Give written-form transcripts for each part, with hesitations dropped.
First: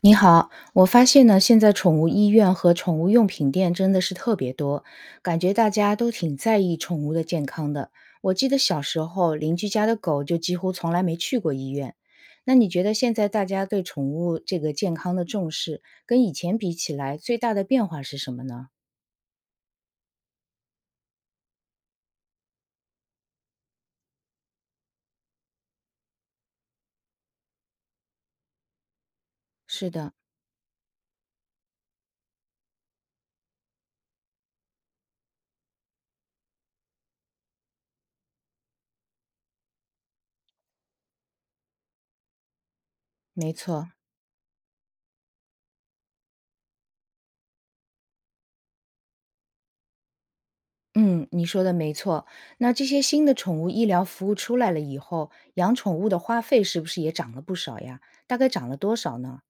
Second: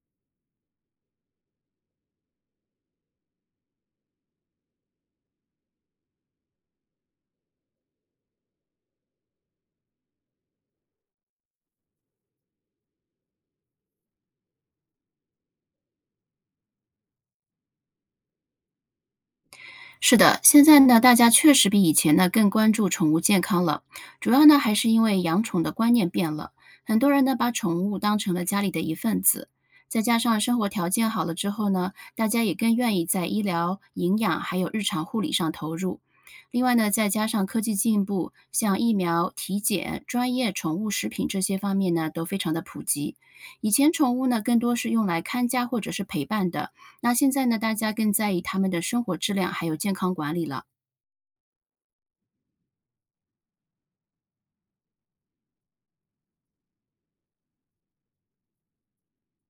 你好，我发现呢，现在宠物医院和宠物用品店真的是特别多，感觉大家都挺在意宠物的健康的。我记得小时候邻居家的狗就几乎从来没去过医院。那你觉得现在大家对宠物这个健康的重视，跟以前比起来，最大的变化是什么呢？是的，现在呢，大家确实比以前呢更关注宠物健康了，主要呢还是因为养宠的观念变了，很多人呢把宠物当成了家里的一份子，是再的，加上生活条件好了之后呢，大家也更愿意在医疗、营养还有日常护理上投入。另外呢，再加上科技进步，像疫苗、体检、专业宠物食品这些方面呢，都非常的普及。没以错。前宠物呢，更多是用来看家或者是陪伴的，那现在呢，大家更在意他们的生活质量还有健康管理了。嗯，你说的没错。那这些新的宠物医疗服务出来了以后，养宠物的花费是不是也涨了不少呀？大概涨了多少呢？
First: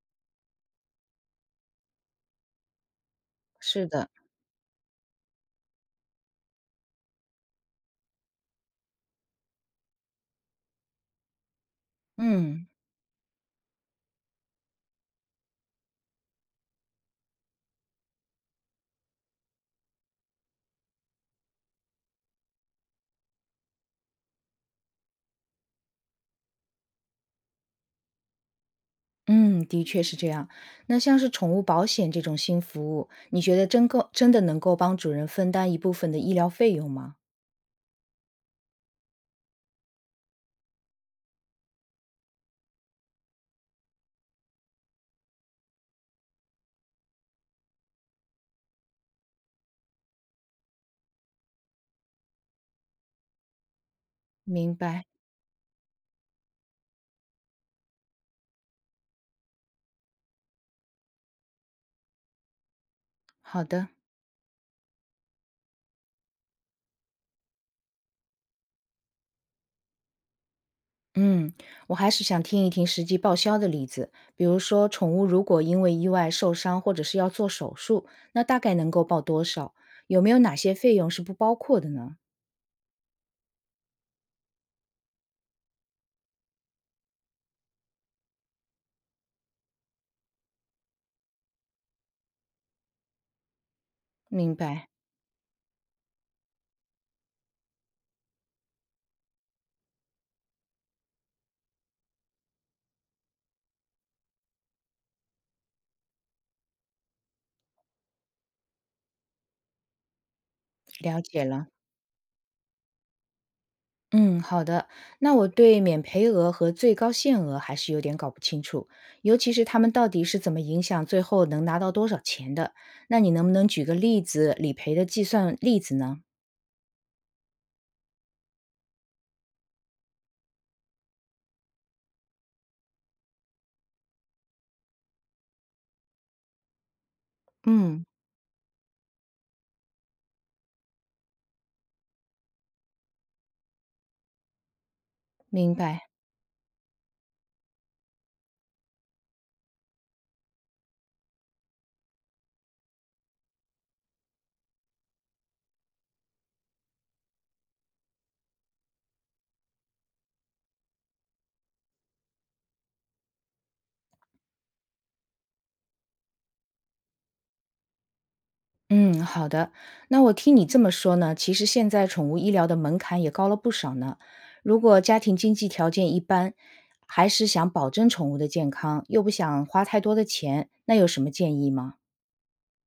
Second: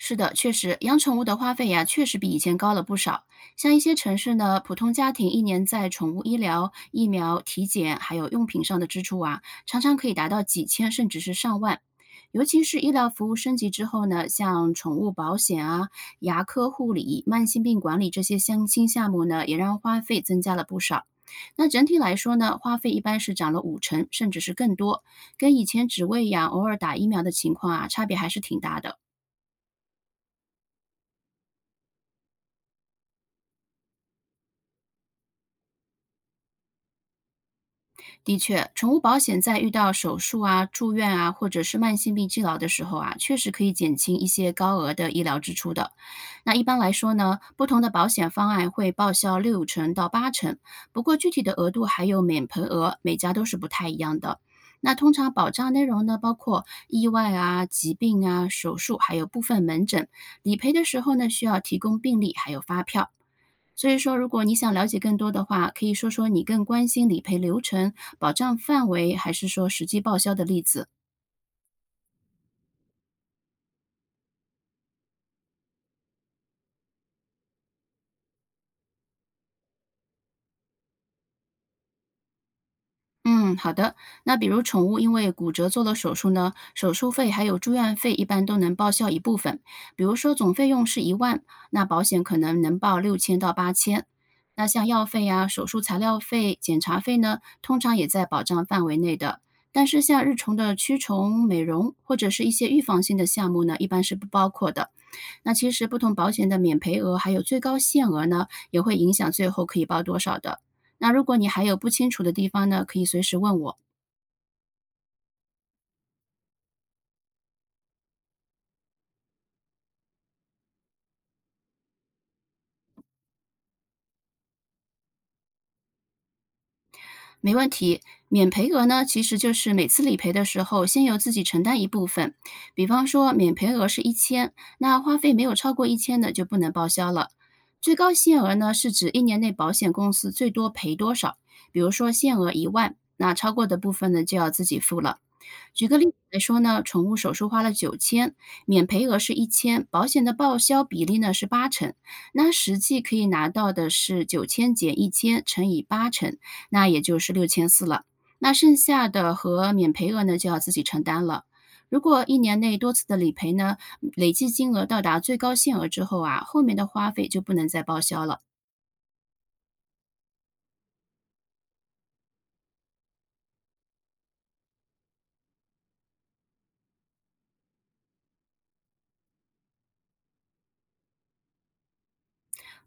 是的，确实，养宠物的花费呀，确实比以前高了不少。像一是些的，城市呢，普通家庭一年在宠物医疗、疫苗、体检还有用品上的支出啊，常常可以达到几千甚至是上万。尤其嗯是医疗服务升级之后呢，像宠物保险啊、牙科护理、慢性病管理这些相亲项目呢，也让花费增加了不少。那整体来说呢，花费一般是涨了50%，甚至是更多，跟以前只喂养、偶尔打疫苗的情况啊，差别还是挺大的。嗯，的确是这样。那像是宠物保险这种新服务，你觉得真够真的能够帮主人分担一部分的医疗费用吗？的确，宠物保险在遇到手术啊、住院啊，或者是慢性病治疗的时候啊，确实可以减轻一些高额的医疗支出的。那一般来说呢，不同的保险方案会报销60%到80%，不过具体的额度还有免赔额，每家都是不太一样的。明那白，通常保障内容呢，包括意外啊、疾病啊、手术，还有部分门诊。理赔的时候呢，需要提供病历还有发票。好所的。以说，如果你想了解更多的话，可以说说你更关心理赔流程、保障范围，还是说实际报销的例子？嗯，我还是想听一听实际报销的例子，比如说宠物如果因为意外受伤或者是要做手术，那大概能够报多少？有没有哪些费用是不包括的呢？嗯，好的。那比如宠物因为骨折做了手术呢，手术费还有住院费一般都能报销一部分。比如说总费用是一万，那保险可能能报6000到8000。明那像白，药费呀、手术材料费、检查费呢，通常也在保障范围内的。但是像日虫的驱虫、美容或者是一些预防性的项目呢，一般是不包括的。那其实不同保险的免赔额还有最高限额呢，也会影响最后可以报多少的。那了如果解你还了。有不清楚的地方呢，可以随时问我，嗯，好的。那我对免赔额和最高限额还是有点搞不清楚，尤其是他们到底是怎么影响最后能拿到多少钱的。那你能不能举个例子，理赔的计算例子呢？没问题。免赔额呢，其实就是每次理赔的时候，先由自己承担一部分。比方说，免赔额是一千，那花费没有超过一千的就不能报销了。最嗯，高限额呢，是指一年内保险公司最多赔多少，比如说限额一万，那超过的部分呢就要自己付了。明举个例白。子来说呢，宠物手术花了九千，免赔额是一千，保险的报销比例呢是八成，那实际可以拿到的是9000减1000乘以80%，那也就是6400了。那剩下的和免赔额呢就要自己承担了。如果一年内多次的理赔呢，累计金额到达最高限额之后啊，后面的花费就不能再报销了。嗯，好的。那我听你这么说呢，其实现在宠物医疗的门槛也高了不少呢。如果家庭经济条件一般，还是想保证宠物的健康，又不想花太多的钱，那有什么建议吗？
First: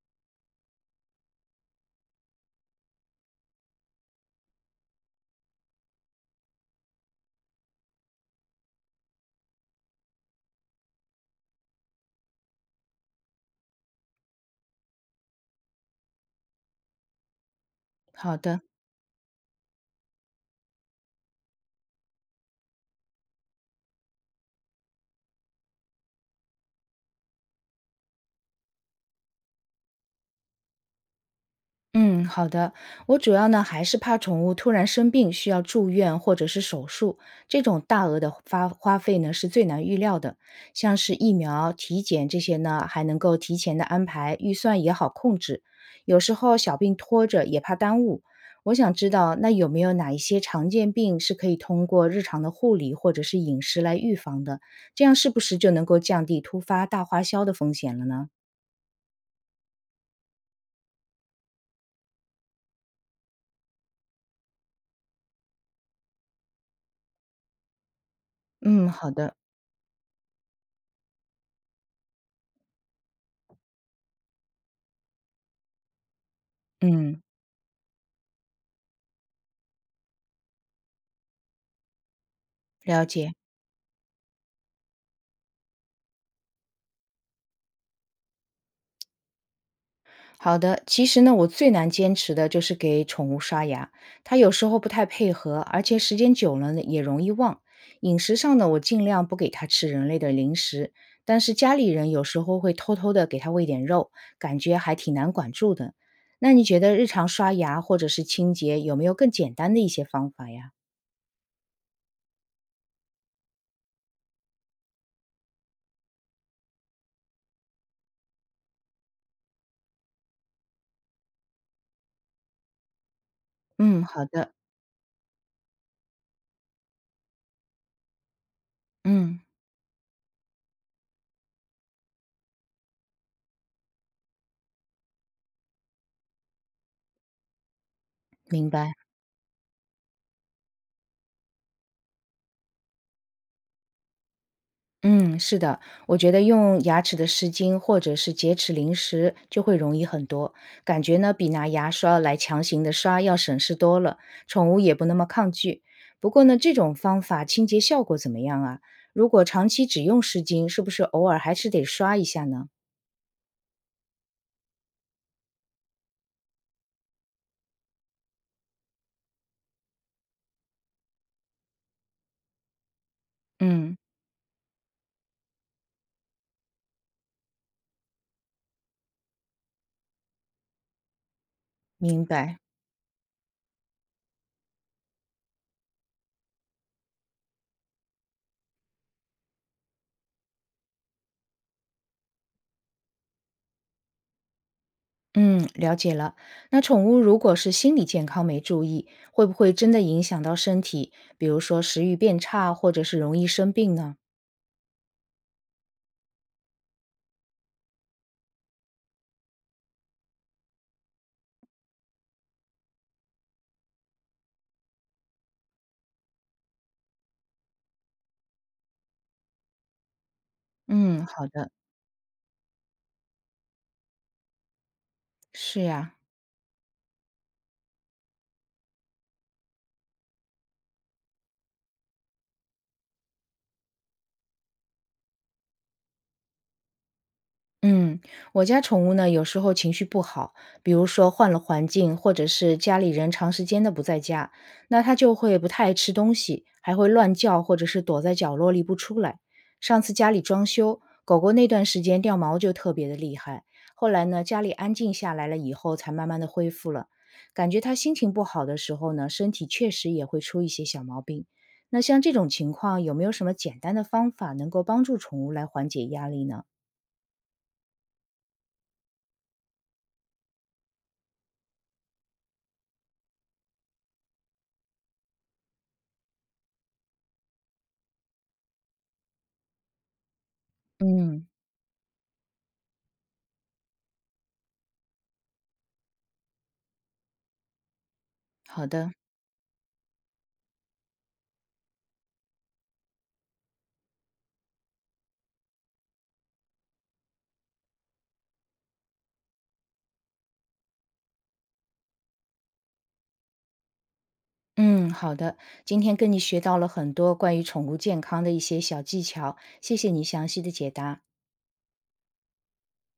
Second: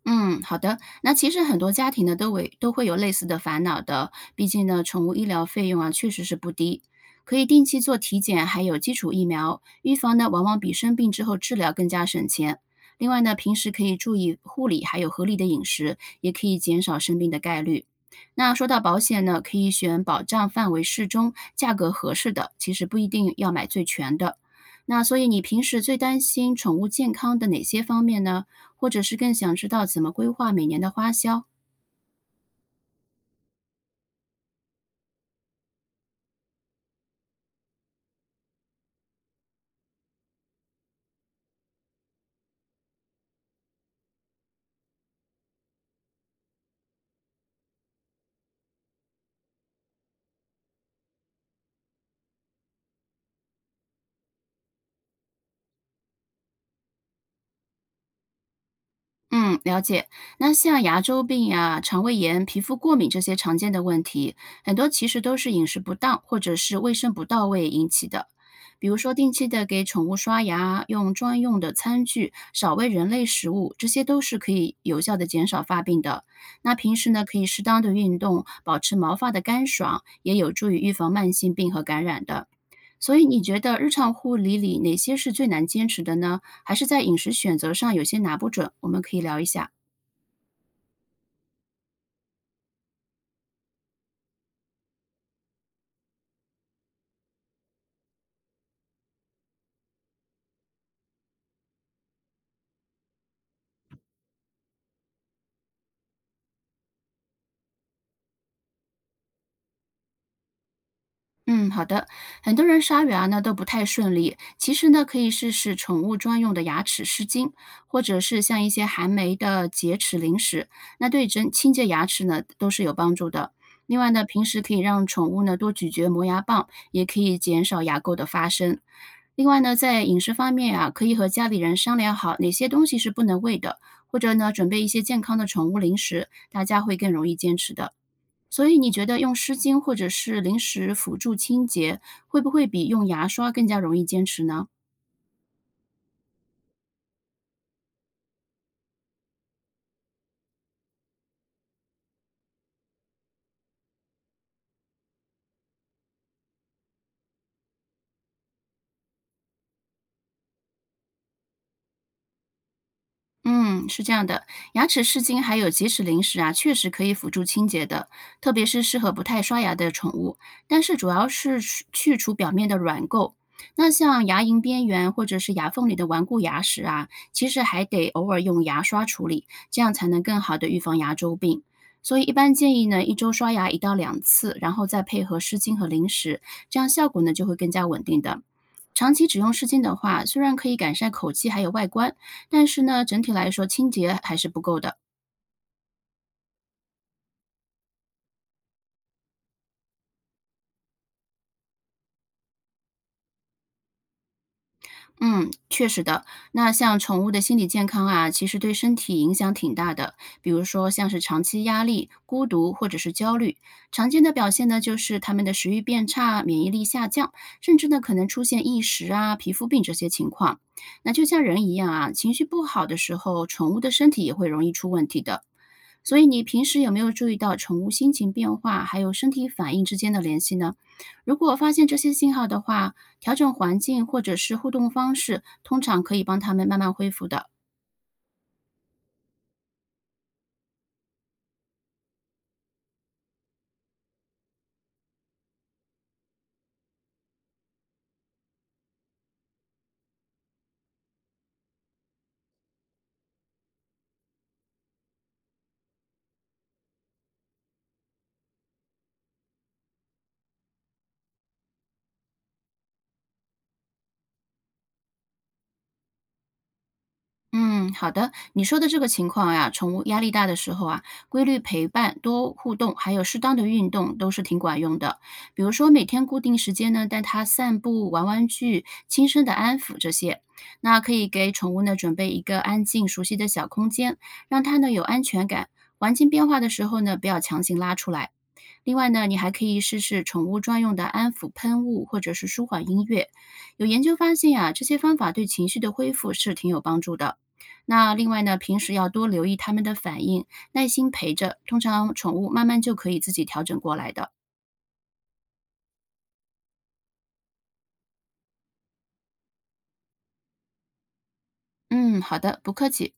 嗯，好的。那其实很多家庭呢，都会有类似的烦恼的。毕竟呢，宠物医疗费用啊，确实是不低，可以定期做体检，还有基础疫苗预防呢，往往比生病之后治疗更加省钱。另外呢，平时可以注意护理，还有合理的饮食，也可以减少生病的概率。好那的。说到保险呢，可以选保障范围适中、价格合适的，其实不一定要买最全的。那所以你平时最担心宠物健康的哪些方面呢？或者是更想知道怎么规划每年的花销。嗯，好的。我主要呢还是怕宠物突然生病需要住院或者是手术，这种大额的花花费呢是最难预料的。像是疫苗、体检这些呢，还能够提前的安排，预算也好控制。有时候小病拖着也怕耽误。我想知道，那有没有哪一些常见病是可以通过日常的护理或者是饮食来预防的？这样是不是就能够降低突发大花销的风险了呢？嗯，了解。那像牙周病呀、肠胃炎、皮肤过敏这些常见的问题，很多其实都是饮食不当或者是卫生不到位引起的。比嗯，如好说，定的。期的给宠物刷牙，用专用的餐具，少喂人类食物，这些都是可以有效的减少发病的。那平时嗯，呢，可以适当的运动，保持毛发的干爽，也有助于预防慢性病和感染的。了所以解。你觉得日常护理里哪些是最难坚持的呢？还是在饮食选择上有些拿不准？我们可以聊一下。好的，其实呢，我最难坚持的就是给宠物刷牙，它有时候不太配合，而且时间久了呢也容易忘。饮食上呢，我尽量不给它吃人类的零食，但是家里人有时候会偷偷的给它喂点肉，感觉还挺难管住的。那你觉得日常刷牙或者是清洁有没有更简单的一些方法呀？嗯，好的。很多人刷牙呢都不太顺利，其实呢可以试试宠物专用的牙齿湿巾，或者是像一些含酶的洁齿零食，那对整清洁牙齿呢都是有帮助的。另嗯，外呢，好平的，时可以让宠物呢多咀嚼磨牙棒，也可以减少牙垢的发生。嗯，另外呢，在饮食方面啊，可以和家里人商量好哪些东西是不能喂的，或者呢准备一些健康的宠物零食，大家会更容易坚持的。所明以你白。觉得用湿巾或者是零食辅助清洁，会不会比用牙刷更加容易坚持呢？嗯，是的，我觉得用牙齿的湿巾或者是洁齿零食就会容易很多，感觉呢比拿牙刷来强行的刷要省事多了，宠物也不那么抗拒。不过呢，这种方法清洁效果怎么样啊？如果长期只用湿巾，是不是偶尔还是得刷一下呢？嗯，是这样的，牙齿湿巾还有即食零食啊，确实可以辅助清洁的，特别是适合不太刷牙的宠物。但是主要是去除表面的软垢。那嗯，像牙龈边缘或者是牙缝里的顽固牙石啊，其实还得偶尔用牙刷处理，这样才能更好的预防牙周病。所以明一般白。建议呢，一周刷牙1到2次，然后再配合湿巾和零食，这样效果呢就会更加稳定的。长期只用湿巾的话，虽然可以改善口气还有外观，但是呢，整体来说清洁还是不够的。嗯，了解了。那宠物如果是心理健康没注意，会不会真的影响到身体，比如说食欲变差，或者是容易生病呢？嗯，确实的。那像宠物的心理健康啊，其实对身体影响挺大的。比如说，像是长期压力、孤独或者是焦虑，常见的表现呢，就是它们的食欲变差、免疫力下降，甚至呢可能出现异食啊、皮肤病这些情况。那就嗯，像好人的。一样啊，情绪不好的时候，宠物的身体也会容易出问题的。是呀，所以你平时有没有注意到宠物心情变化还有身体反应之间的联系呢？如果发现这些信号的话，调整环境或者是互动方式，通常可以帮他们慢慢恢复的。嗯，我家宠物呢，有时候情绪不好，比如说换了环境，或者是家里人长时间的不在家，那它就会不太爱吃东西，还会乱叫，或者是躲在角落里不出来。上次家里装修，狗狗那段时间掉毛就特别的厉害，后来呢，家里安静下来了以后，才慢慢的恢复了。感觉它心情不好的时候呢，身体确实也会出一些小毛病。那像这种情况，有没有什么简单的方法能够帮助宠物来缓解压力呢？嗯，好的。你说的这个情况呀，宠物压力大的时候啊，规律陪伴、多互动，还有适当的运动都是挺管用的。比如说每天固定时间呢，带它散步、玩玩具、轻声的安抚这些。那可以嗯，给宠物呢准备一个安静、熟悉的小空间，让它呢有安全感。环境变化的时候呢，不要强行拉出来。好另外的，呢，你还可以试试宠物专用的安抚喷雾，或者是舒缓音乐。有研究发现啊，这些方法对情绪的恢复是挺有帮助的。那另外呢，平时要多留意它们的反应，耐心陪着，通常宠物慢慢就可以自己调整过来的。嗯，好的。今天跟你学到了很多关于宠物健康的一些小技巧，谢谢你详细的解答。嗯，好的，不客气。